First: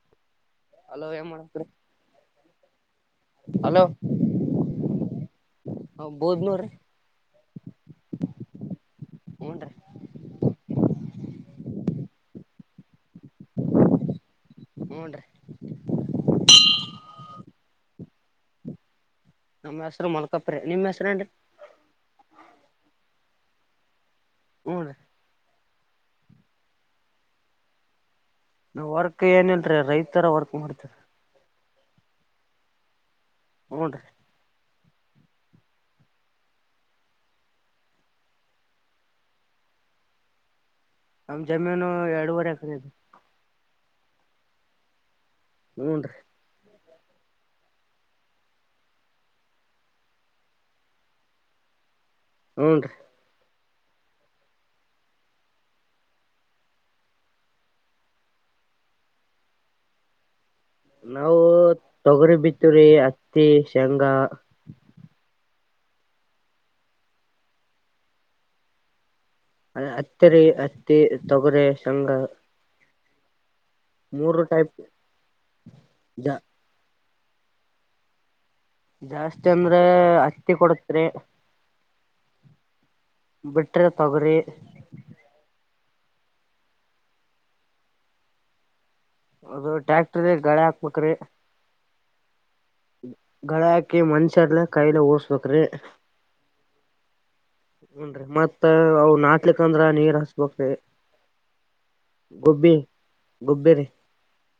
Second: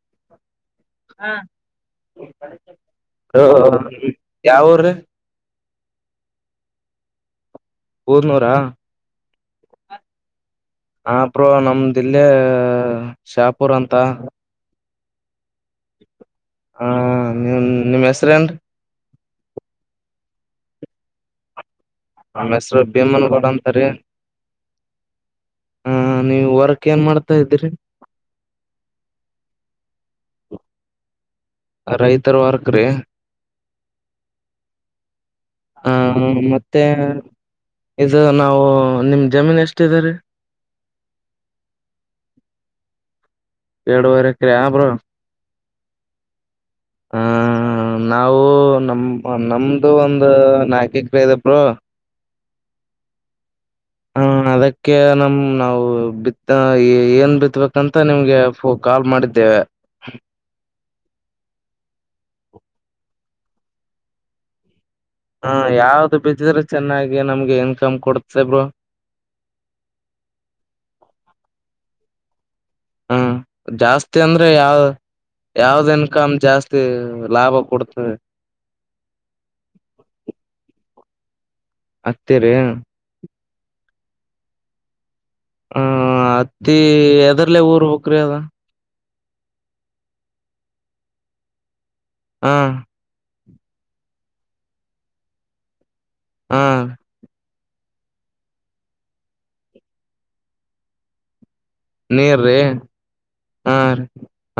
ಹ ಹಲೋ ಏ ಮಾಡತ್ೀ ಹ ಕ ಅವ್ರ ಹ ಬೋದ್ನೂರೀ ಹದನೂರಾ ಹೂನ್ರಿ ಆಪ್ರ ನಮ್ದಲ್ಲಿೇ ಶಾಪುರ್ ಅಂತ ಹ್ಞೂ ರ ಹ ನೀ ನಿಮ್ಮ್ ಹೆಸ್ರೇನ್ ನಮ್ಮ್ ಹೆಸರು ಮಲ್ಕಪ್ರೆ ನಿಮ್ಮ್ ಹೆಸರು ಏನ್ೀ ಆಮೇಶ್ವರ ಬಿಮಲಗಡಂತಾರೆ ಹೂನ್ರಿ ಹಾ ನೀವು ವರ್ಕ್ ಏನ್ ಮಾಡ್ತಾ ಇದ್ದಿರಿ ವರ್ಕ್ ಏನಲ್ರೀ ರೈತರ ವರ್ಕ್ ಮಾಡ್ತಾರ ರೈತರ ವರ್ಕ್ ರೀ ಹ್ಞನ್ ರಿ ಆ ಮತ್ತೆ ಇದು ನಾವು ನಿಮ್ ಜಮೀನ್ ಎಷ್ಟ್ದರಿೀ ನಮ ಜಮೀನು ಎರಡುವರೆ ಎಕರೆ ಇದು ಎಡುವರೆ ಎಕ್ರೆ ಹಾ ಬ್ರೋ ಹೂನ್ ರಿ ಹಾ ಹ ನಾವು ನಮ ನಮ್ದು ಒಂದು ನಾಕೇಕ್ರೆ ಇದೆ ಬರು ಹಊನ್ ರೀ ಹಾ ಅದಕ್ಕೆ ನಮ ನಾವು ಬಿತ್ತ ಏನ್ ಬಿತ್ಬೇಕಂತ ನಿಮ್ಗೆ ಕಾಲ್ ಮಾಡಿದ್ದೇವೆ [inaudible] ನಾವು ತೊಗರಿ ಬಿತ್ತರಿ ಹತ್ತಿ ಶೇಂಗಾ ಹಾ ಯಾವ್ದು ಬಿದ್ದ್ರೆ ಚೆನ್ನಾಗಿ ನಮ್ಗೆ ಇನ್ಕಮ್ ಕೊಡುತೆ ಬ್ರರ್ ಅದ ಅತ್ತರಿ ಅತ್ತಿ ತೊಗರೆ ಶಂಗ ಹ್ಮ ಜಾಸ್ತಿ ಅಂದ್ರೆ ಯಾವ ಯಾವ್ದ ಜ ಇನ್ಕಮ್ ಜಾಸ್ತಿ ಲಾಭ ಕೊಡ್ತದೆ ಜಾಸ್ತಿ ಅಂದ್ರೆ ಹತ್ತಿ ಕೊಡತ್ರಿ ಅತ್ತರೆ ತೋಗರಿ ಹ್ಮ ಅತ್ತ ಎದರ್ಲ್ಲ ಊರು ಬೇಕರಿ ಅದು ಅದು ಟ್ಯಾಕ್ಟ್ರ ಗಾಳೆ ಹಾಕ್ಬೇಕ್ರಿ ಹಾ ಗಳ ಹಾಕಿ ಮನ್ಷ್ಯರ್ಲ್ಲ ಕೈಲ ಓಸ್ಬೇಕ್ರಿ ಹಾ ಹನ್ರಿ ಮತ್ ಅವ ನಾಟ್ಲಿಕ್ ಅಂದ್ರ ನೀರ್ ಹಸ್ಬ್ರಿ ನೀರ್ರಿ ಗೊಬ್ಬಿ ಗೊಬ್ಬಿ ಹಾ ರ ರೀ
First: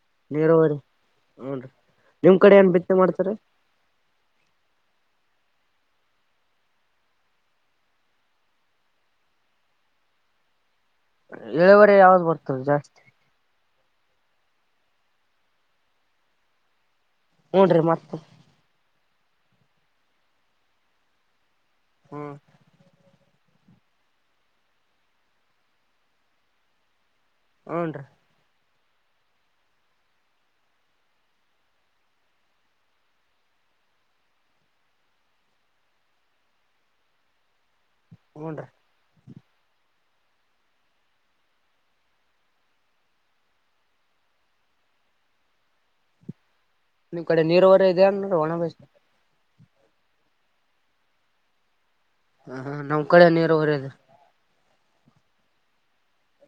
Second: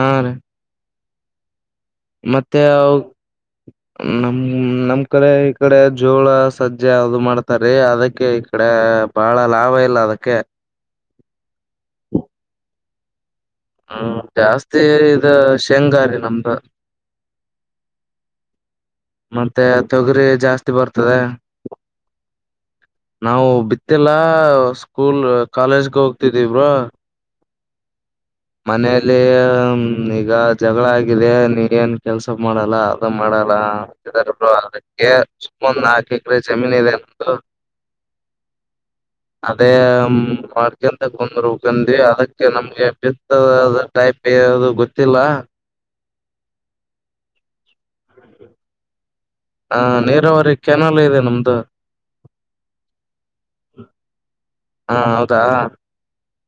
ಹಾ ರೀ ನರೋವರೆ ಹ್ಮ ರಿ ಮತ್ತೆ ನಮ ನಮ್ ಕಡೆ ಈ ಕಡೆ ಜೋಳ ಸಜ್ಜೆ ಯಾವದು ಮಾಡ್ತಾರಿೀ ಅದಕ್ಕೆ ಈ ಕಡೆ ಬಹಳ ಲಾಭ ಇಲ್ಲ ಅದಕ್ಕೆ ಎಳುವರೆ ಯಾವ್ದು ಬರ್ತದೆ ಜಾಸ್ತಿ ಹ್ಮ್ ಜಾಸ್ತಿ ಇ ಶೇಂಗಾರಿ ನಮ್ದು ಹಊನ್್ರರಿ ಮತ್ತ ಮತ್ತೆ ತೊಗರಿ ಜಾಸ್ತಿ ಬರ್ತದೆ ಹ್ಮ್ ನಾವು ಬಿತ್ತಲ್ಲ ಸ್ಕೂಲ್ ಕಾಲೇಜ್ಗೆ ಹೋಗ್ತಿದ್ದೀವ್ರ ಹನ್ರೀ ಮನೆಯಲ್ಲಿ ಹ ಈಗ ಜಗಳ ಆಗಿದೆ ನೀ ಏನ್ ಕೆಲ್ಸ ಮಾಡಲ್ಲ ಅದ ಮಾಡಲ್ಲ ಹ ಅದಕ್ಕೆ ಸುಂದ ನಾಕು ಎಕರೆ ಜಮೀನ್ ಇದೆ ಅ ಹೂನ್ರಿ ಅದೇ ಮಾಡ್ಕಂತ ಬಂದ್ರು ಕಿ ಅದಕ್ಕೆ ನಮ್ಗೆ ಟೈಪ್ದು ಯಾವ್ದು ಗೊತ್ತಿಲ್ಲ ನಿಮ್ ಕಡೆ ನೀರ್ ಹೊರ ಇದೆಯ ನೋಡ ಒಣ ಬಸ್ ಹಾ ನೀರಾವರಿ ಕೆ್ಯನಲ್ ಇದೆ ನಮ್ದು ಹ ನಮ್ಮ್ ಕಡೆ ನೀರು ಹೊರದ ಹಾ ಹೌದಾ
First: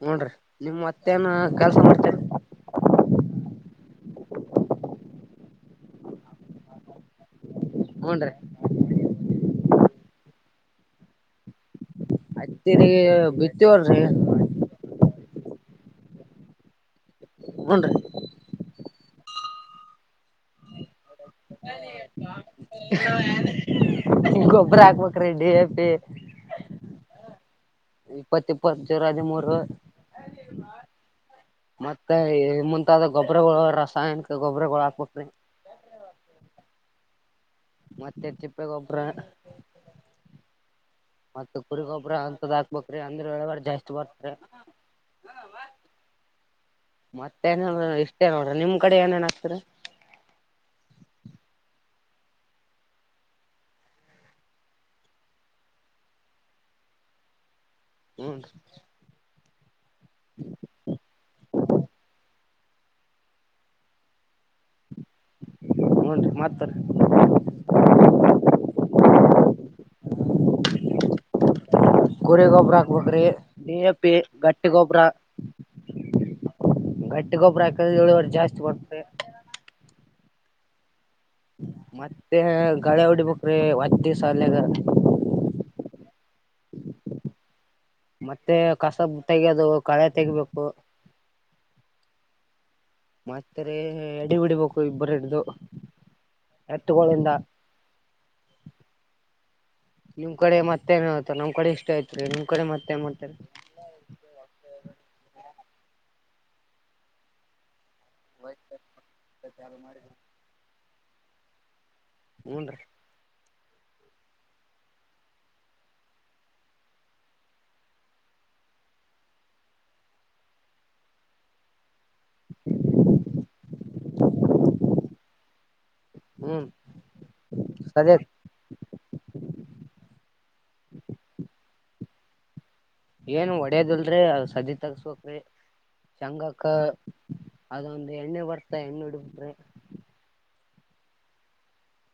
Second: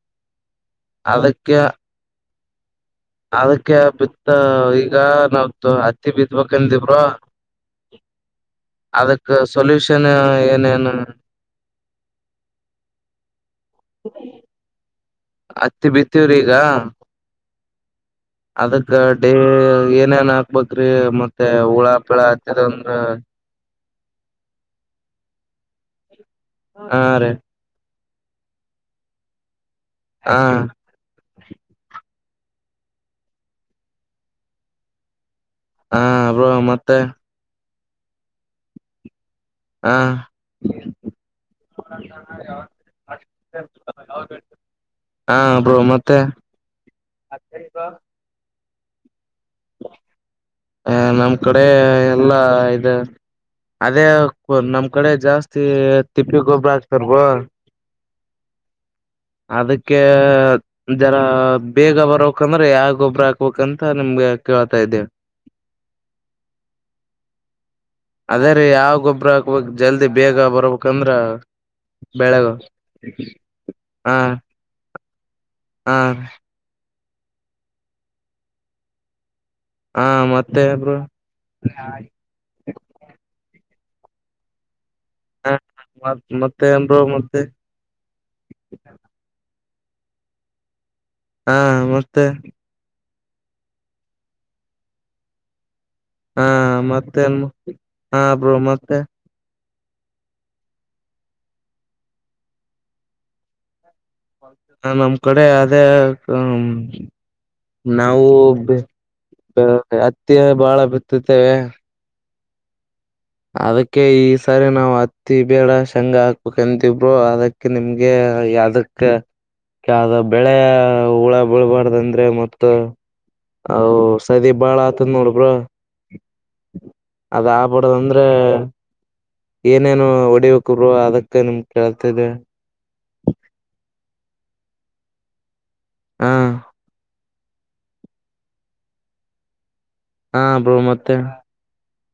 ನೋಡ್ರಿ ನಿಮ್ ಮತ್ತೇ ಏನ ಅದಕ್ಕೆ ಕೆಲ್ಸ ಮಾಡಡ್ತೀರಿ ಅದಕ್ಕೆ ಬಿತ್ತ ಈಗ ನಾವ್ದ ಹತ್ತಿ ಬಿತ್ಬೇಕಂದಿವ್ರ ಹೂನ್ರಿ ಅದಕ್ಕ ಸೊಲ್ಯೂಷನ್ ಏನೇನು ಅತ್ತರಿ ಬಿತಿವಲ್ರಿ ಹತ್ತಿ ಬಿತ್ತೀವ್ರಿ ಈಗ ಹ್ನ್ ರೀ ಅದಕ್ಕ ಡೇ ಏನೇನ್ ಹಾಕ್ಬೇಕ್ರಿ ಮತ್ತೆ ಹುಳಾಪಳ ಗೊಬ್ಬರ ಹಾಕ್ಬೇಕ ರೆಡ್ ಡಿ ಎಪಿ ಹಾ ರೇ ಇಪ್ಪತ್ ಇಪ್ಪತ್ತು ಜರು ಹದಿಮೂರು ಹಾ [inaudible] ಮತ್ತ ಮುಂತಾದ ಗೊಬರಗಳು ರಾಸಾಯನಿಕ ಗೊಬರಗಳು ಹಾಕತೆ ಹಾ್ರೋ ಮತ್ತೆ ಮತ್ತೆ ಚಿಪ್ಪಗೊಬ್ರ ಹಾ ಮತ್ತತ್ ಕುರಿಗೊಬ್ರ ಅಂಂತದ್ ಹಾಕ್ಬೇ್ರಿ ಅಂದ್ರೆ ಒಳಗ ಜಾಸ್ತಿ ಬರ್ತಾರ ಹಾ ಬ್ರೋ ಮತ್ತೆ ಮತ್ತೆ ಏನೇ ಇಷ್ಟೇ ನೋಡ್ರಿ ನಿಮ್ ಕಡೆ ಏನೇನ್ ಆಗ್ತರ ಹ ನಮ್ ಕಡೆ ಎಲ್ಲ ಇದು ಅದೇ ನಮ್ ಕಡೆ ಜಾಸ್ತಿ ತಿಪ್ಪಿ ಗೊಬ್ಬರ ಆಕ್ತಾರಬೋ ಹ್ಮ್ ಅದಕ್ಕೆ ಜರ ಬೇಗ ಬರೋ ಮುಕಂದ್ರೆ ಯಾವ ಗ ಒಬ್ಬ್ರ ಹಾಕ್ಬೇಕು ಅಂತ ನಿಮ್ಗೆ ಕೇಳ್ತಾ ಇದ್ದೇವೆ ಹ್ನ್ರಿ ಮಾಡತ್ತಾರೆ ಅದೇ ರೀ ಯಾವ ಗೊಬ್ಬ್ರ ಹಾಕ್ಬೇಕಕ್ ಜಲ್ದಿ ಬೇಗ ಬರ್ಬೇಕಂದ್ರ ಕುರ ಬೆಳೆಗ ಗೊಬ್ಬರ ಬ್ರೆ ನೀಿಯ ಪೇ ಗಟ್ಟ ಗೊಬ್ಬರ ಆ ಗಟ್ಟಿ ಗೊಬ್ಬರ ಹಾಕ್ರ ಏಳುವರ್ಷ ಜಾಸ್ತಿ ಕೊಡ್ತೆ ಹಾ ಮತ್ತೆ ಒಬ್ರು ಮತ್ತೆ ಗಳೆ ಹೊಡಿಬೇಕ್ರೀ ಹತ್ತ ದಿವ್ಸಲ್ಯಾಗ ಹ ಮ ಮತ್ತೆ ಅಂದರು ಮತ್ತೆ ಮತ್ತೆ ಕಸ ತೆೆಗೆಯೋದು ಕಳೆ ತೆಗಬೇಕು ಹಾ ಮತ್ತೆ ಮತ್ತ ಅಡಿ ಬಿಡಿಬೇಕು ಇಬ್ಬರುಡ್ದು ಹಾ ಮತ್ತೇನ್ ಹಾ ಬ್ರೋ ಮತ್ತೆ ನಿಮ್ ಕಡೆ ಮತ್ತೆ ಏನ್ತ ನಮ್ ಕಡೆ ಇಷ್ಟ ಐತ್ರಿ ನಿಮ್ ಕಡೆ ಮತ್ತೇನ್ ಮಾಡ್ತಾರೆ ಅದ [unintelligible] ನಾವು ಅತ್ತಿ ಬಾಳ ಬಿತ್ತುತ್ತೇವೆ ಹಊಞನ್ ರೀ ಅದಕ್ಕೆ ಈ ಸಾರಿ ನಾವ್ ಹತ್ತಿ ಬೇಡ ಶಂಗ ಹಾಕ್ಬೇಕಂತಬ್ರರು ಅದಕ್ಕೆ ನಿಮ್ಗೆ ಯದಕ್ಕ ಯ್ದ ಬೆಳೆ ಹುಳ ಬಿಳ್ಬಾರ್ದಂದ ಮತ್ತ ಅ ಸದಿ ಬಾಳ ಆತದ ನೋಡಬ್ರ ಹ್ಮ್ ಅದ ಸದ ಆಗ್ಬಡೋದಂದ್ರೆ ಏನೇನು ಹೊಡಿಬೇಕರು ಅದಕ್ಕೆ ನಿಮ ಕೇಳ್ತಿದೆ ಏನ್ ಒಡ್ಯದಲ್ರೀ ಅ ಸದಿ ತಗಸ್ಬಕ್ಿ ಹಾ ಶಂಗಕ್ಕ ಅದೊಂದು ಎಣ್ಣು ಬರ್ತ ಎಣ್ಣು ಹಡ್ಬಿಟ್ರಿ ಹಾ ಬೋ ಮತ್ತೆ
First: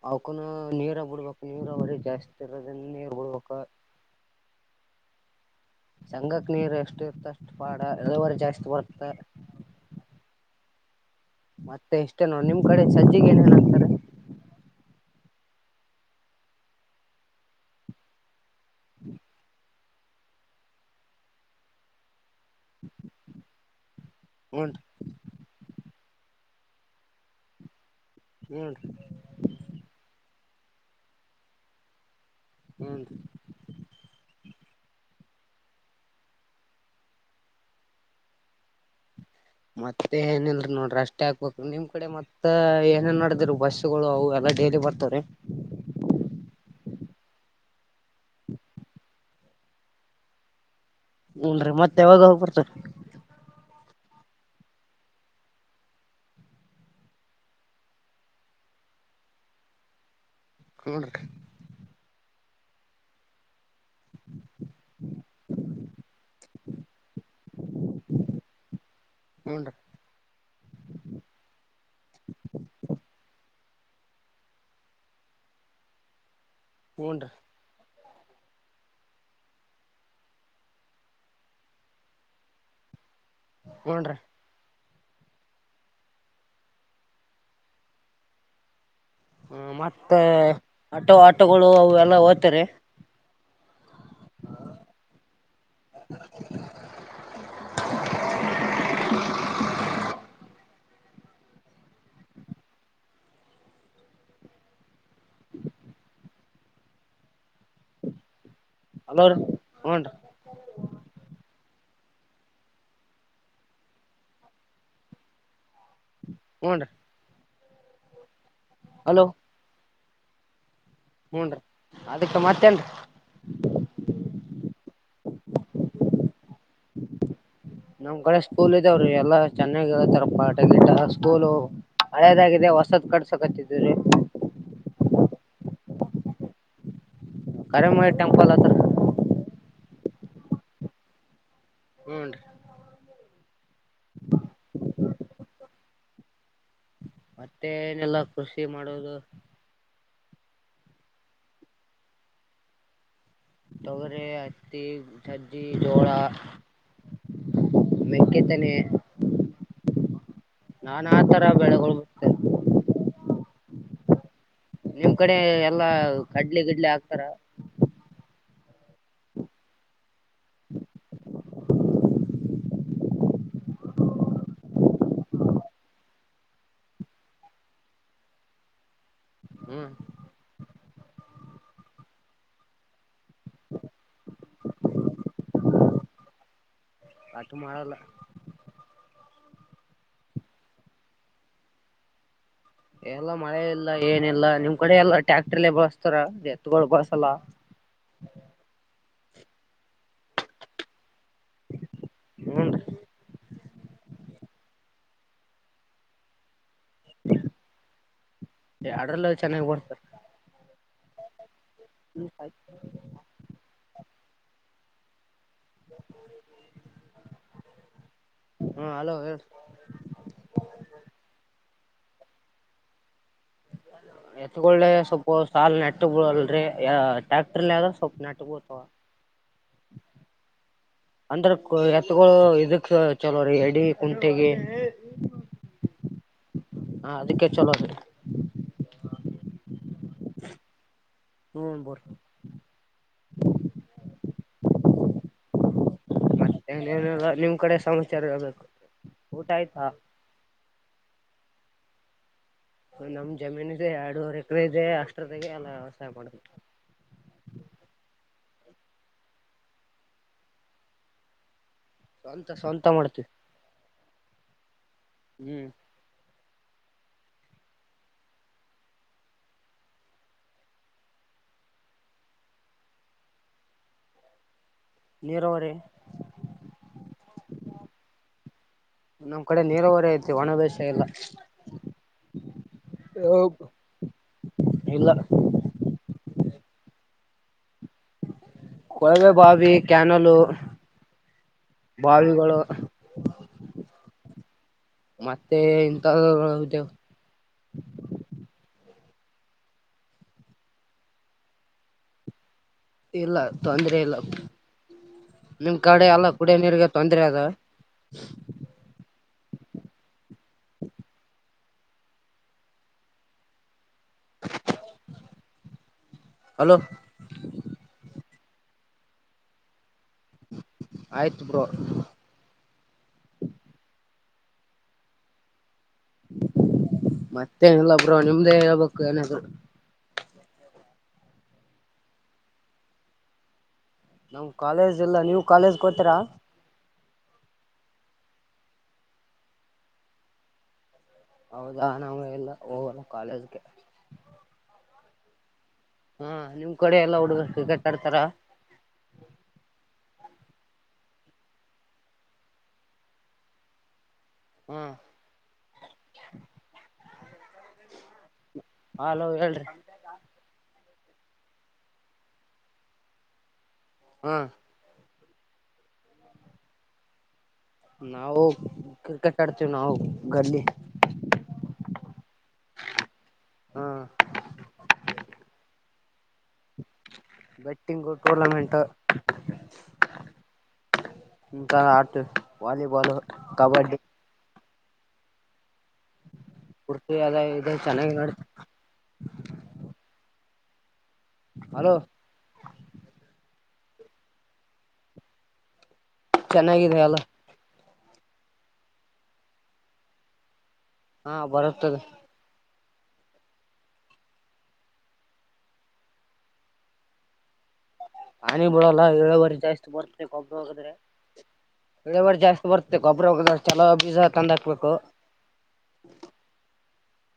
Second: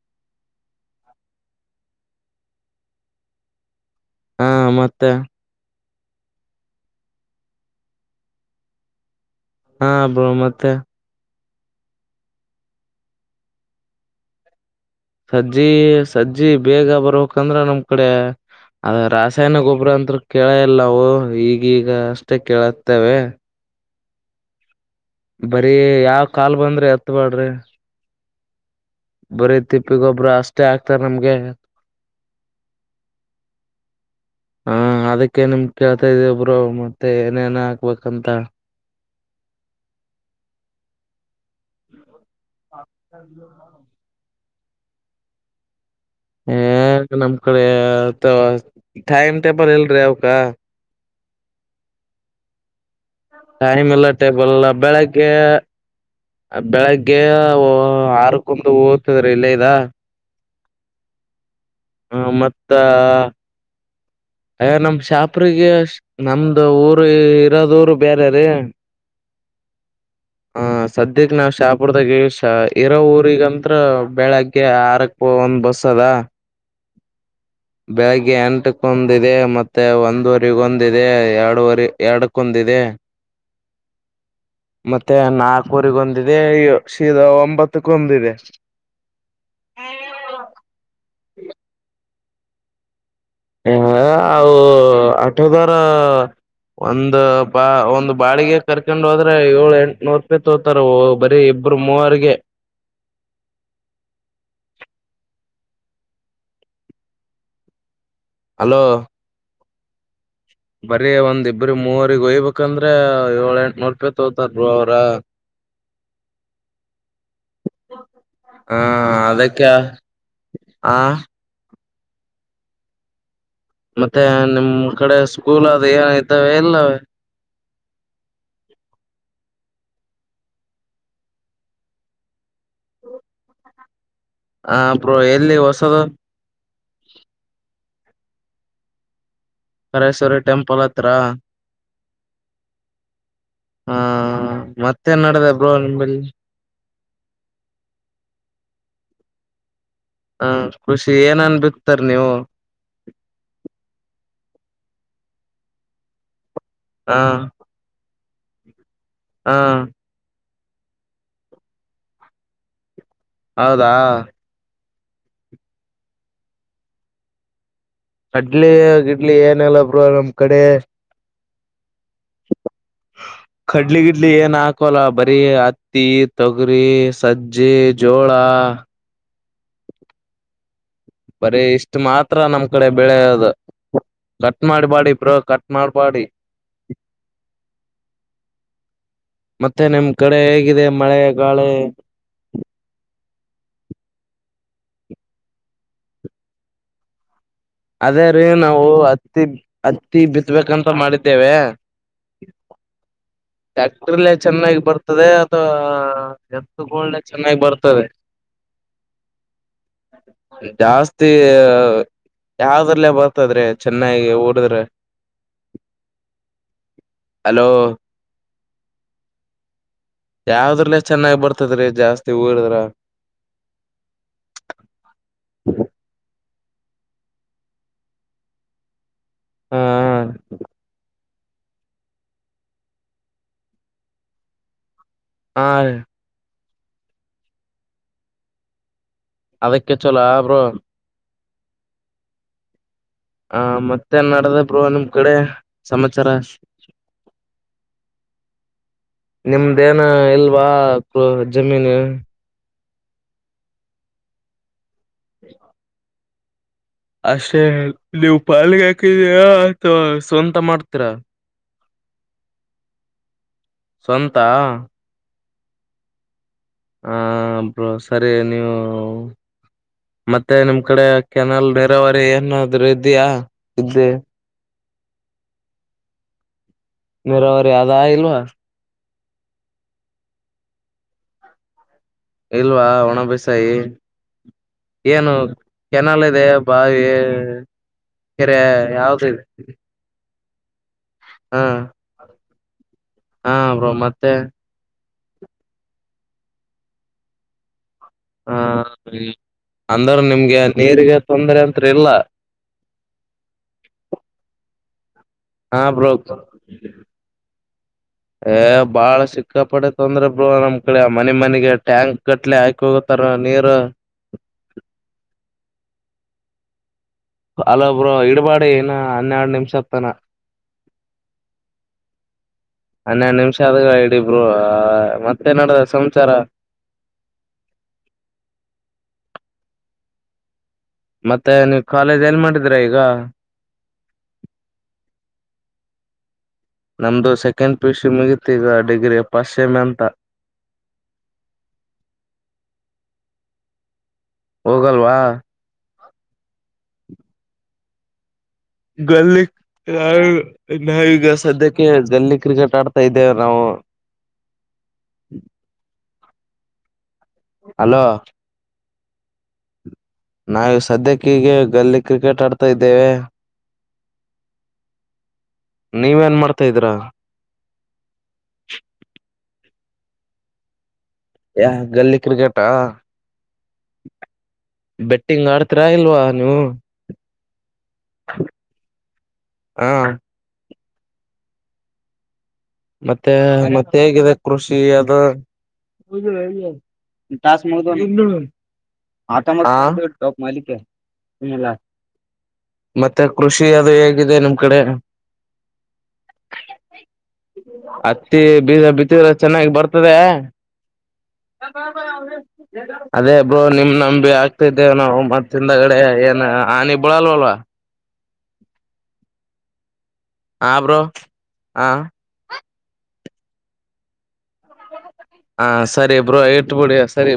ಅವಕನ ನೀರ ಬಿಡ್ಬಕ್ ನೀರ ಬರಿ ಜಾಸ್ತಿ ಇರದ ನೀರ್ ಬಿಡ್ಬೇಕ ಹಾ ಮತ್ತೆ ಸಂಗಕ್ ನೀರು ಎಷ್ಟು ಇರ್ತ ಅಷ್ಟು ಬಾಡ ಎವರಿ ಜಾಸ್ತಿ ಬರುತ್ತೆ ಹಾಬೋ ಮತ್ತೆ ಮತ್ತೆ ಎಷ್ಟೇನೋ ನಿಮ್ ಕಡೆ ಸಜ್ಜಿಿಗೆ ಏನೇನ್ ಆಕ್ತಾರೆ ಸಜ್ಜಿ ಸಜ್ಜಿ ಬೇಗ ಬರ್ಂದ್ರ ನಮ್ ಕಡೆ ಅದ ರಾಸಾಯನ ಗೊಬ್ಬ್ರ ಅಂತರು ಕೇಳ ಇಲ್ಲ ನಾವು ಈಗೀಗ ಮ ಕೇಳುತ್ತೇವೆ ಹ್ನ್ ಬರೀ ಯಾವ ಕಾಲ್ ಬಂದ್ರೆ ಎತ್ಬಾಡ್ರಿ ಹ್ಮೀ ಬರೀ ತಿಪ್ಪಿಗೊಬ್ಬ್ರ ಅಷ್ಟೇ ಆಗ್ತಾರ ನಮ್ಗೆ ಹೂನ್ ಹಾ ಅದ [unintelligible] [unintelligible] ಅಕೆ ನಿಮ್ ಕೇಳ್ತಾ ಇದ ಒಬ್ರು ಮತ್ತೆ ಏನೇನ ಹಾಕ್ಬೇಕಂತ ಮತ್ತೆ ಏನಲ್ರ ನೋಡ್ರಿ ಅಷ್ಟೇ ಹಾಕ್ಬೇಕ ನಿಮ್ ಕಡೆ ಮತ್ತತ್ ಏನೇನ್ ನೋಡಿದ್ರರು ಬಸ್ಗಳು ಅವು ಎಲ್ಲ ಡೈಲಿ ಬರ್ತಾರೆ [unintelligible] ವಾ ಟೈಮ್ ಟೇಬಲ್ ಇಲ್ರಿ ಅವಕ [unintelligible] ಹನ್ರೀ ಮತ್ತೆ ಯಾವಾಗ ಹೋಗಬರ್ತಾರ ಟೈಮ್ ಎಲ್ಲ ಟೇಬಲ್ ಬೆಳಗ್ಗೆ ಬೆಳಗ್ಗೆ ಆರ್ಕ್ಕಂದು ಓದ್ತದ್ರಿ ಇಲ್ಲೇ ಇದ ಹಡ [unintelligible] [unintelligible] ಹ ಮತ್ತ ಅ ನಮ ಶಾಪ್ರಿಗೆ ನಮ್ದು ಊರು ಇರೋದ ಬೇರೆ ರೀ ಹುನ್ ರಿ ಹ ಸದ್ಯಕ್ ನಾವ್ ಶಾಪುರ್ದಾಗ ಇರೋ ಊರಿಗಂತ್ರ ಬೆಳಗ್ಗೆ ಆರಕ್ [unintelligible] ಒಂದ್ ಬಸ್ ಅದಾ ಹುನ್ ರಿ ಬಗ್ಗೆ ಎಂಟ ಕು ಒಂದ ಇದೆ ಮತ್ತೆ ಒಂದುವರಿ ಒಂದಿದೆ ಎರಡುವರಿ ಎರಡಕ್ಕಂದ ಇದೆ ಹ [unintelligible] ಹ ರಿ ಮತ್ತೆ ನಾಲ್ಕೂರಿಗೊಂದಿದೆ ಶೀದ ಒಂಬತ್ತಕ್ಕೊಂದಿದೆ ಹ್ಮ ಮತ್ತೆ ಆಟೋ ಆಟೋಗಳು ಅ ಎಲ್ಲ ಹೂದ್ತರಿ ಹ ಅವು ಆಟದರ ಒಂದ ಬಾ ಒಂದ್ ಬಾಳಿಗೆ ಕರ್ಕೊಂಡ ಹೋದ್ರೆ ಏಳು ಎಂಟಟ್ ನೂರು ರೂಪಾಯಿ ತೋತಾರ ಬರೀ ಬರಿ ಮೂವರಿಗೆ ಅಲೋ ಹಲೋರೀ ಹ್ನ್ ಬರೀ ಒಂದಿಬ್ಬ್ರ ಮೂವರಿಗ್ ಒಯ್ಬೇಕಂದ್ರೆ ಏಳ ಎಂಟು ನೋಡ್ಪಾಯಿ ತಗತಾರರು ಅವ್ರ [inaudible] [unintelligible] ಹು ರಿ ಹಾ ಅದಕ್ಕ ಆ ಹೂನ್ರಿ ಅದಕ್ಕೆ ಮತ್ತೇನ್ ಮತ್ತೆ ನಿಮ್ಮ್ ಕಡೆ ಸ್ಕೂಲ್ ಅದು ಏನ ಇದ್ದಾವೆ ಎಲ್ಲವ ನಮ್ ಕಡೆ ಸ್ಕೂಲ್ ಇದವಿ ಎಲ್ಲಾ ಚೆನ್ನಾಗಿರತ್ತಾರ ಪಾಠ ಸ್ಕೂಲ್ ಹಳೇದಾಗಿದೆ ಹೊಸ ಕಡ್ಸಕತ್ತಿದೀರೀ ಹ ಬ್ರೋ ಎಲ್ಲಿ ಹೊಸದು ಹರಮಯ ಟೆಂಪಲ್ ಹತ್ರ ಹರೇಶ್ವರಿ ಟೆಂಪಲ್ ಹತ್ರ ಹ್ಞನ್ ರಿ ಹಾ ಮತ್ತೇ ನಡದ ಅಬ್ರವರಿ ನಿಂಬಲ್ಲಿ ಮತ್ತೆ ಏನೆಲ್ಲ ಕೃಷಿ ಮಾಡೋದು ಹಾ ಕೃಷಿ ಏನನ್ ಬಿಕ್ತರ್ ನೀವು ತೊಗರಿ ಹತ್ತಿ ಚಾಜ್ಜಿ ಜೋಳ ಹಾ ಮೇಕೆತನೆ ಹಾ ನಾ ಆ ತರ ಬೆಳಗಳ್ಬತೇನೆ ಹೌದಾ ನಿಮ್ ಕಡೆ ಎಲ್ಲಾ ಕಡ್ಲಿ ಗಿಡ್ಲಿ ಹಾಕ್ತಾರ ಕಡ್ಲೆ ಗಿಡ್ಲೆ ಏನೆಲ್ಲ ಬರು ನಮ್ ಕಡೆ ಹ್ಮ ಕಡ್ಲಿ ಗಿಡ್ಲಿ ಏನ್ ಹಾಕಲ್ಲ ಬರಿ ಹತ್ತಿ ತೊಗರಿ ಸಜ್ಜಿ ಜೋಳ ಹ [inaudible] ಹ್ಮ್ ಬರಿೀ ಇಷ್ಟ ಮಾತ್ರ ನಮ್ ಕಡೆ ಬೆಳೆಯದು. ಕಟ್ ಮಾಡಿ ಬ್ರೊ ಕಟ್ ಮಾಡ್ ಮಾಡಿ. ಆಟು ಮಾಡಲ್ಲ ಮತ್ತೆ ನಿಮ್ ಕಡೆ ಹೇಗಿದೆ ಮಳೆ ಗಾಳಿ. ಎಲ್ಲ ಮಳೆ ಇಲ್ಲ ಏನ ಇಲ್ಲ ನಿಮ್ ಕಡೆ ಎಲ್ಲ ಟ್ಯಾಕ್ಟರ್ಲ್ಲ ಬಳಸ್ತಾರ ಎತ್ಗಳು ಬಳಸಲ್ಲ. ಅದೇ ರೀ ನಾವು ಹತ್ತಿ ಹತ್ತಿ ಬಿತ್ಬೇಕಂತ ಮಾಡಿದ್ದೇವೆ. ಹೂನ್ರಿ ಟ್ಯಾಕ್ಟ್ರಲೆ ಚೆನ್ನಾಗಿ ಬರ್ತದೆ ಅಥವಾ ಎತ್ಗಳ ಚೆನ್ನಾಗಿ ಬರ್ತದೆ. ಎಡ್ರಲ್ಲ ಚೆನ್ನಾಗ್ ಬಡ್ತರ್ - ಯಾವ್ದ್ರಲ್ಲೇ ಬರ್ತದ್ರೆ ಚೆನ್ನಾಗಿ ಓಡದ್ರ. ಹಲೋ ಹಲೋ ಹೇಳ ಯಾವದ್ರಲ್ಲಿ ಚೆನ್ನಾಗ್ ಬರ್ತದ್ರೀ ಜಾಸ್ತಿ ಹೊಡುದ್ರ ಎತ್ಕೊಳ್ಳ ಸಲ್ಪ ಸಾಲ ನೆಟ್ಟಗ್ ಟ್ಯಾಕ್ಟರ್ ಆದ್ರ ಸೊಪ್ ನಟ್ [unintelligible] ಹಾ ಅಂದ್ರ ಎತ್ಗಳು ಇದಕ್ ಚಲೋ ರೀ ಎಡಿ ಕುಂಟೆಗೆ. ಹಾ ಹ ಅದಿಕ್ಕೆೆ ಚಲೋ. ಅದಕ್ಕೆ ಚಲೋ ಅ [unintelligible] ಹ್ಮ್ ಮತ್ ಹ ಮತ್ತೆ ನಡದ ಬೋ ನಿಮ್ ಕಡೆ ಸಮಾಚಾರ. ಮತ್ತೇನಿಲ್ಲ ನಿಮ್ ಕಡೆ ಸಮಾಚಾರ ಹೇಳ್ಬೇಕು ಊಟ ಆಯ್ತಾ ನಿಮ್ದೇನ ಇಲ್ವಾ ಜಮೀನು. ನಮ್ ಜಮೀನ ಇದೆ ಎರಡೂವರ್ ಎಕ್ರೆ ಇದೆ ಅಷ್ಟರಗೆ ಎಲ್ಲ ವ್ಯವಸಾಯ ಮಾಡ ಅಷ್ಟೆ ನೀವು ಪಾಲ್ಗೆ ಹಾಕಿದಿರ ಅಥವಾ ಸ್ವಂತ ಮಾಡ್ತೀರಾ. [inaudible] ಸ್ವಂತ ಸ್ವಂತ ಮಾಡ್ತೀವಿ. ಸ್ವಂತ ಹ್ಮ್ ಹ ಬ್ರೊ ಸರಿ ನೀವು. ಮತ್ತೆ ನಿಮ್ ಕಡೆ ಕೆನಲ್ ನೆರಾವರಿ ಏನಾದ್ರೂ ಇದ್ಯಾ ಇದ್ ನೀರವರಿ ನೀರಾವರಿ ಅದ ಇಲ್ವಾ. ನಮ್ ಕಡೆ ನೀರಾವರ ಐತಿ ಒಣ ದಷ ಇಲ್ಲ ಇಲ್ವಾ ಒಣ ಬೆಸಾಯಿ. ಇಲ್ಲ ಏನು ಕೆನಲ್ ಇದೆ ಬಾವಿ ಕೆರೆ ಯಾವ್ದ ಕೊಳವೆ - ಬಾವಿ ಕ್ಯಾನಲು ಬಾವಿಗಳು ಹಾ ಬ್ರೋ ಮತ್ತೆ ಮತ್ತೆ ಇಂತ [unintelligible] ಹ ಅಂದ್ರ ನಿಮ್ಗ ನೀರಿಗೆ ತೊಂದರೆ ಅತ್ರಿ ಇಲ್ಲ. ಇಲ್ಲ ತೊಂದ್ರೆ ಇಲ್ಲ. ನಿಮ್ ಹಾ ಕಡೆ ಬ್ರೋ ಎಲ್ಲ ಕುಡಿಯ ನೀರ್ಗೆ ತೊಂದ್ರೆ ಅದ. ಕಪಟೆ ತೊಂದ್ರೆ ಬ್ರೋ ನಮ್ ಕಡೆ ಮನೆ ಮನೆಗೆ ಟ್ಯಾಂಕ್ ಗಟ್ಲೆ ಹಾಕ ಹೋಗತಾರ ನೀರು. ಹಲೋ ಹಲೊ ಬ್ರೊ ಇಡ್ಬಾಡಿ ಏನ್ನ ಹನ್ನೆರಡ್ ನಿಮ್ಷ ಅದ್ ಆಯ್ತು ಬ್ರೋ - ಹನ್ನೆರಡ್ ನಿಮ್ಷ ಅದ ಬ್ರೊ ಮತ್ತೆ ನೆಡದದ್ ಮತ್ತೆ ಎನ್ ಇಲ್ಲ ಬ್ರೊ ನಿಮ್ದೇ ಹೇಳ್ಬೇಕು ಏನಾದ್ರೂ ಮತ್ತೆ ನೀವು ಕಾಲೇಜ್ ಎಲ್ಲಿ ಮಾಡಿದ್ರಾ ಈಗ ನಮ್ ಕಾಲೇಜ್ ಇಲ್ಲ ನೀವು ಕಾಲೇಜಗ ಹೋಗ್ತೀರಾ ನಮ್ದು ಸೆಕೆಂಡ್ ಪಿಯುಸಿ ಮುಗತಿ ಈಗ ಡಿಗ್ರಿ ಫಸ್ಟ್ ಸೇಮಿ ಅಂತ ಹೌದಾ ನಾವು ಎಲ್ಲ ಹೋಗಲ್ಲ ಕಾಲೇಜ್ಗೆ ಹೋಗಲ್ವಾ ಹಾ ನಿಮ್ ಕಡೆ ಎಲ್ಲಾ ಹುಡುಗರ ಕ್ರಿಕೆಟ್ ಆಡ್ತಾರ ಗಲ್ಲಿ ನಾವ ಈಗ ಸದ್ಯಕ್ಕೆ ಗಲ್ಲಿ ಕ್ರಿಕೆಟ್ ಆಡ್ತಾ ಇದ್ದೇವೆ ನಾವು ಹ್ಮ್ ಹಲೋ ಹಲೋ ಹೇಳ್ರಿ ನಾವ ಸದ್ಯಕ್ಕೆ ಹೀಗೆ ಗಲ್ಲಿ ಕ್ರಿಕೆಟ್ ಆಡ್ತಾ ಇದ್ದೇವೆ. ಹಾ ನೀವೇನ್ ಮಾಡ್ತಾ ಇದ್ದೀರಾ ನಾವು ಕ್ರಿಕೆಟ್ ಆಡ್ತೀವಿ ನಾವು ಗಲ್ಲಿ ಯ ಗಲ್ಲಿ ಕ್ರಿಕೆಟಾ ಹಾ ಬೆಟ್ಟಿಂಗ್ ಆಡ್ತೀರಾ ಇಲ್ವಾ ನೀವು ಬೆಟ್ಟಿಂಗ್ ಟೂರ್ನಮೆಂಟ್ ಹ ಇಂತಾವ ಆಡತೀವಿ ಮತ್ತೆ ಮತ್ತೆ ಹೇಗಿದೆ ಕೃಷಿ ಅದು ಕುರ್ತಿ ಅದ ಟಾಸ್ ಇದೆ ಚೆನ್ನಾಗಿ ಮುಗದವನ ನೋಡಿ ಮಾಡ ಹಾ ಆಟೋ ಡಬ್ ಮಲಿಕ್ಕೆ ಹಲ್ಲ ಹಲೋ ಮತ್ತೆ ಕೃಷಿ ಅದು ಹೇಗಿದೆ ನಿಮ್ ಕಡೆ ಚೆನ್ನಾಗಿದೆ ಅಲ್ಲ ಹತ್ತಿ ಬೀಜ ಬಿತ್ತಿದರ ಚೆನ್ನಾಗಿ ಬರ್ತದೆ ಅ ಹಾ ಅ್ರ ಬರುತ್ತದೆ ಬಾ [unintelligible] ಅದೇ ಬ್ರೋ ನಿಮ್ ನಂಬಿ ಆಗ್ತಿದ್ದೇವೆ ನಾವು ಮತ್ತಿಂದಗಡೆ ಏನ ಆ ನಿ ಬೀಳಅಲ್ವಲ್ವಾ ಹಾನಿ ಬಿಳಲ್ಲ ಇಳೇವರ್ ಜಾಸ್ತಿ ಬರ್ತನ ಒಬ್ಬ ಹಾ ಹೋಗದ್ರೆ ಬ್ರೋ ಹ ಇಳೇವಾರಿ ಜಾಸ್ತಿ ಬರ್ತಕ್ ಗೋಬ್ರ ವಗದಷ್ಟ ಚಲೋ ಬೀಜ ತಂದಹಾಕ್ಬೇಕು. ಹಾ ಸರಿ ಬ್ರೋ ಇಟ್ ಬಿಡಿ ಸರಿ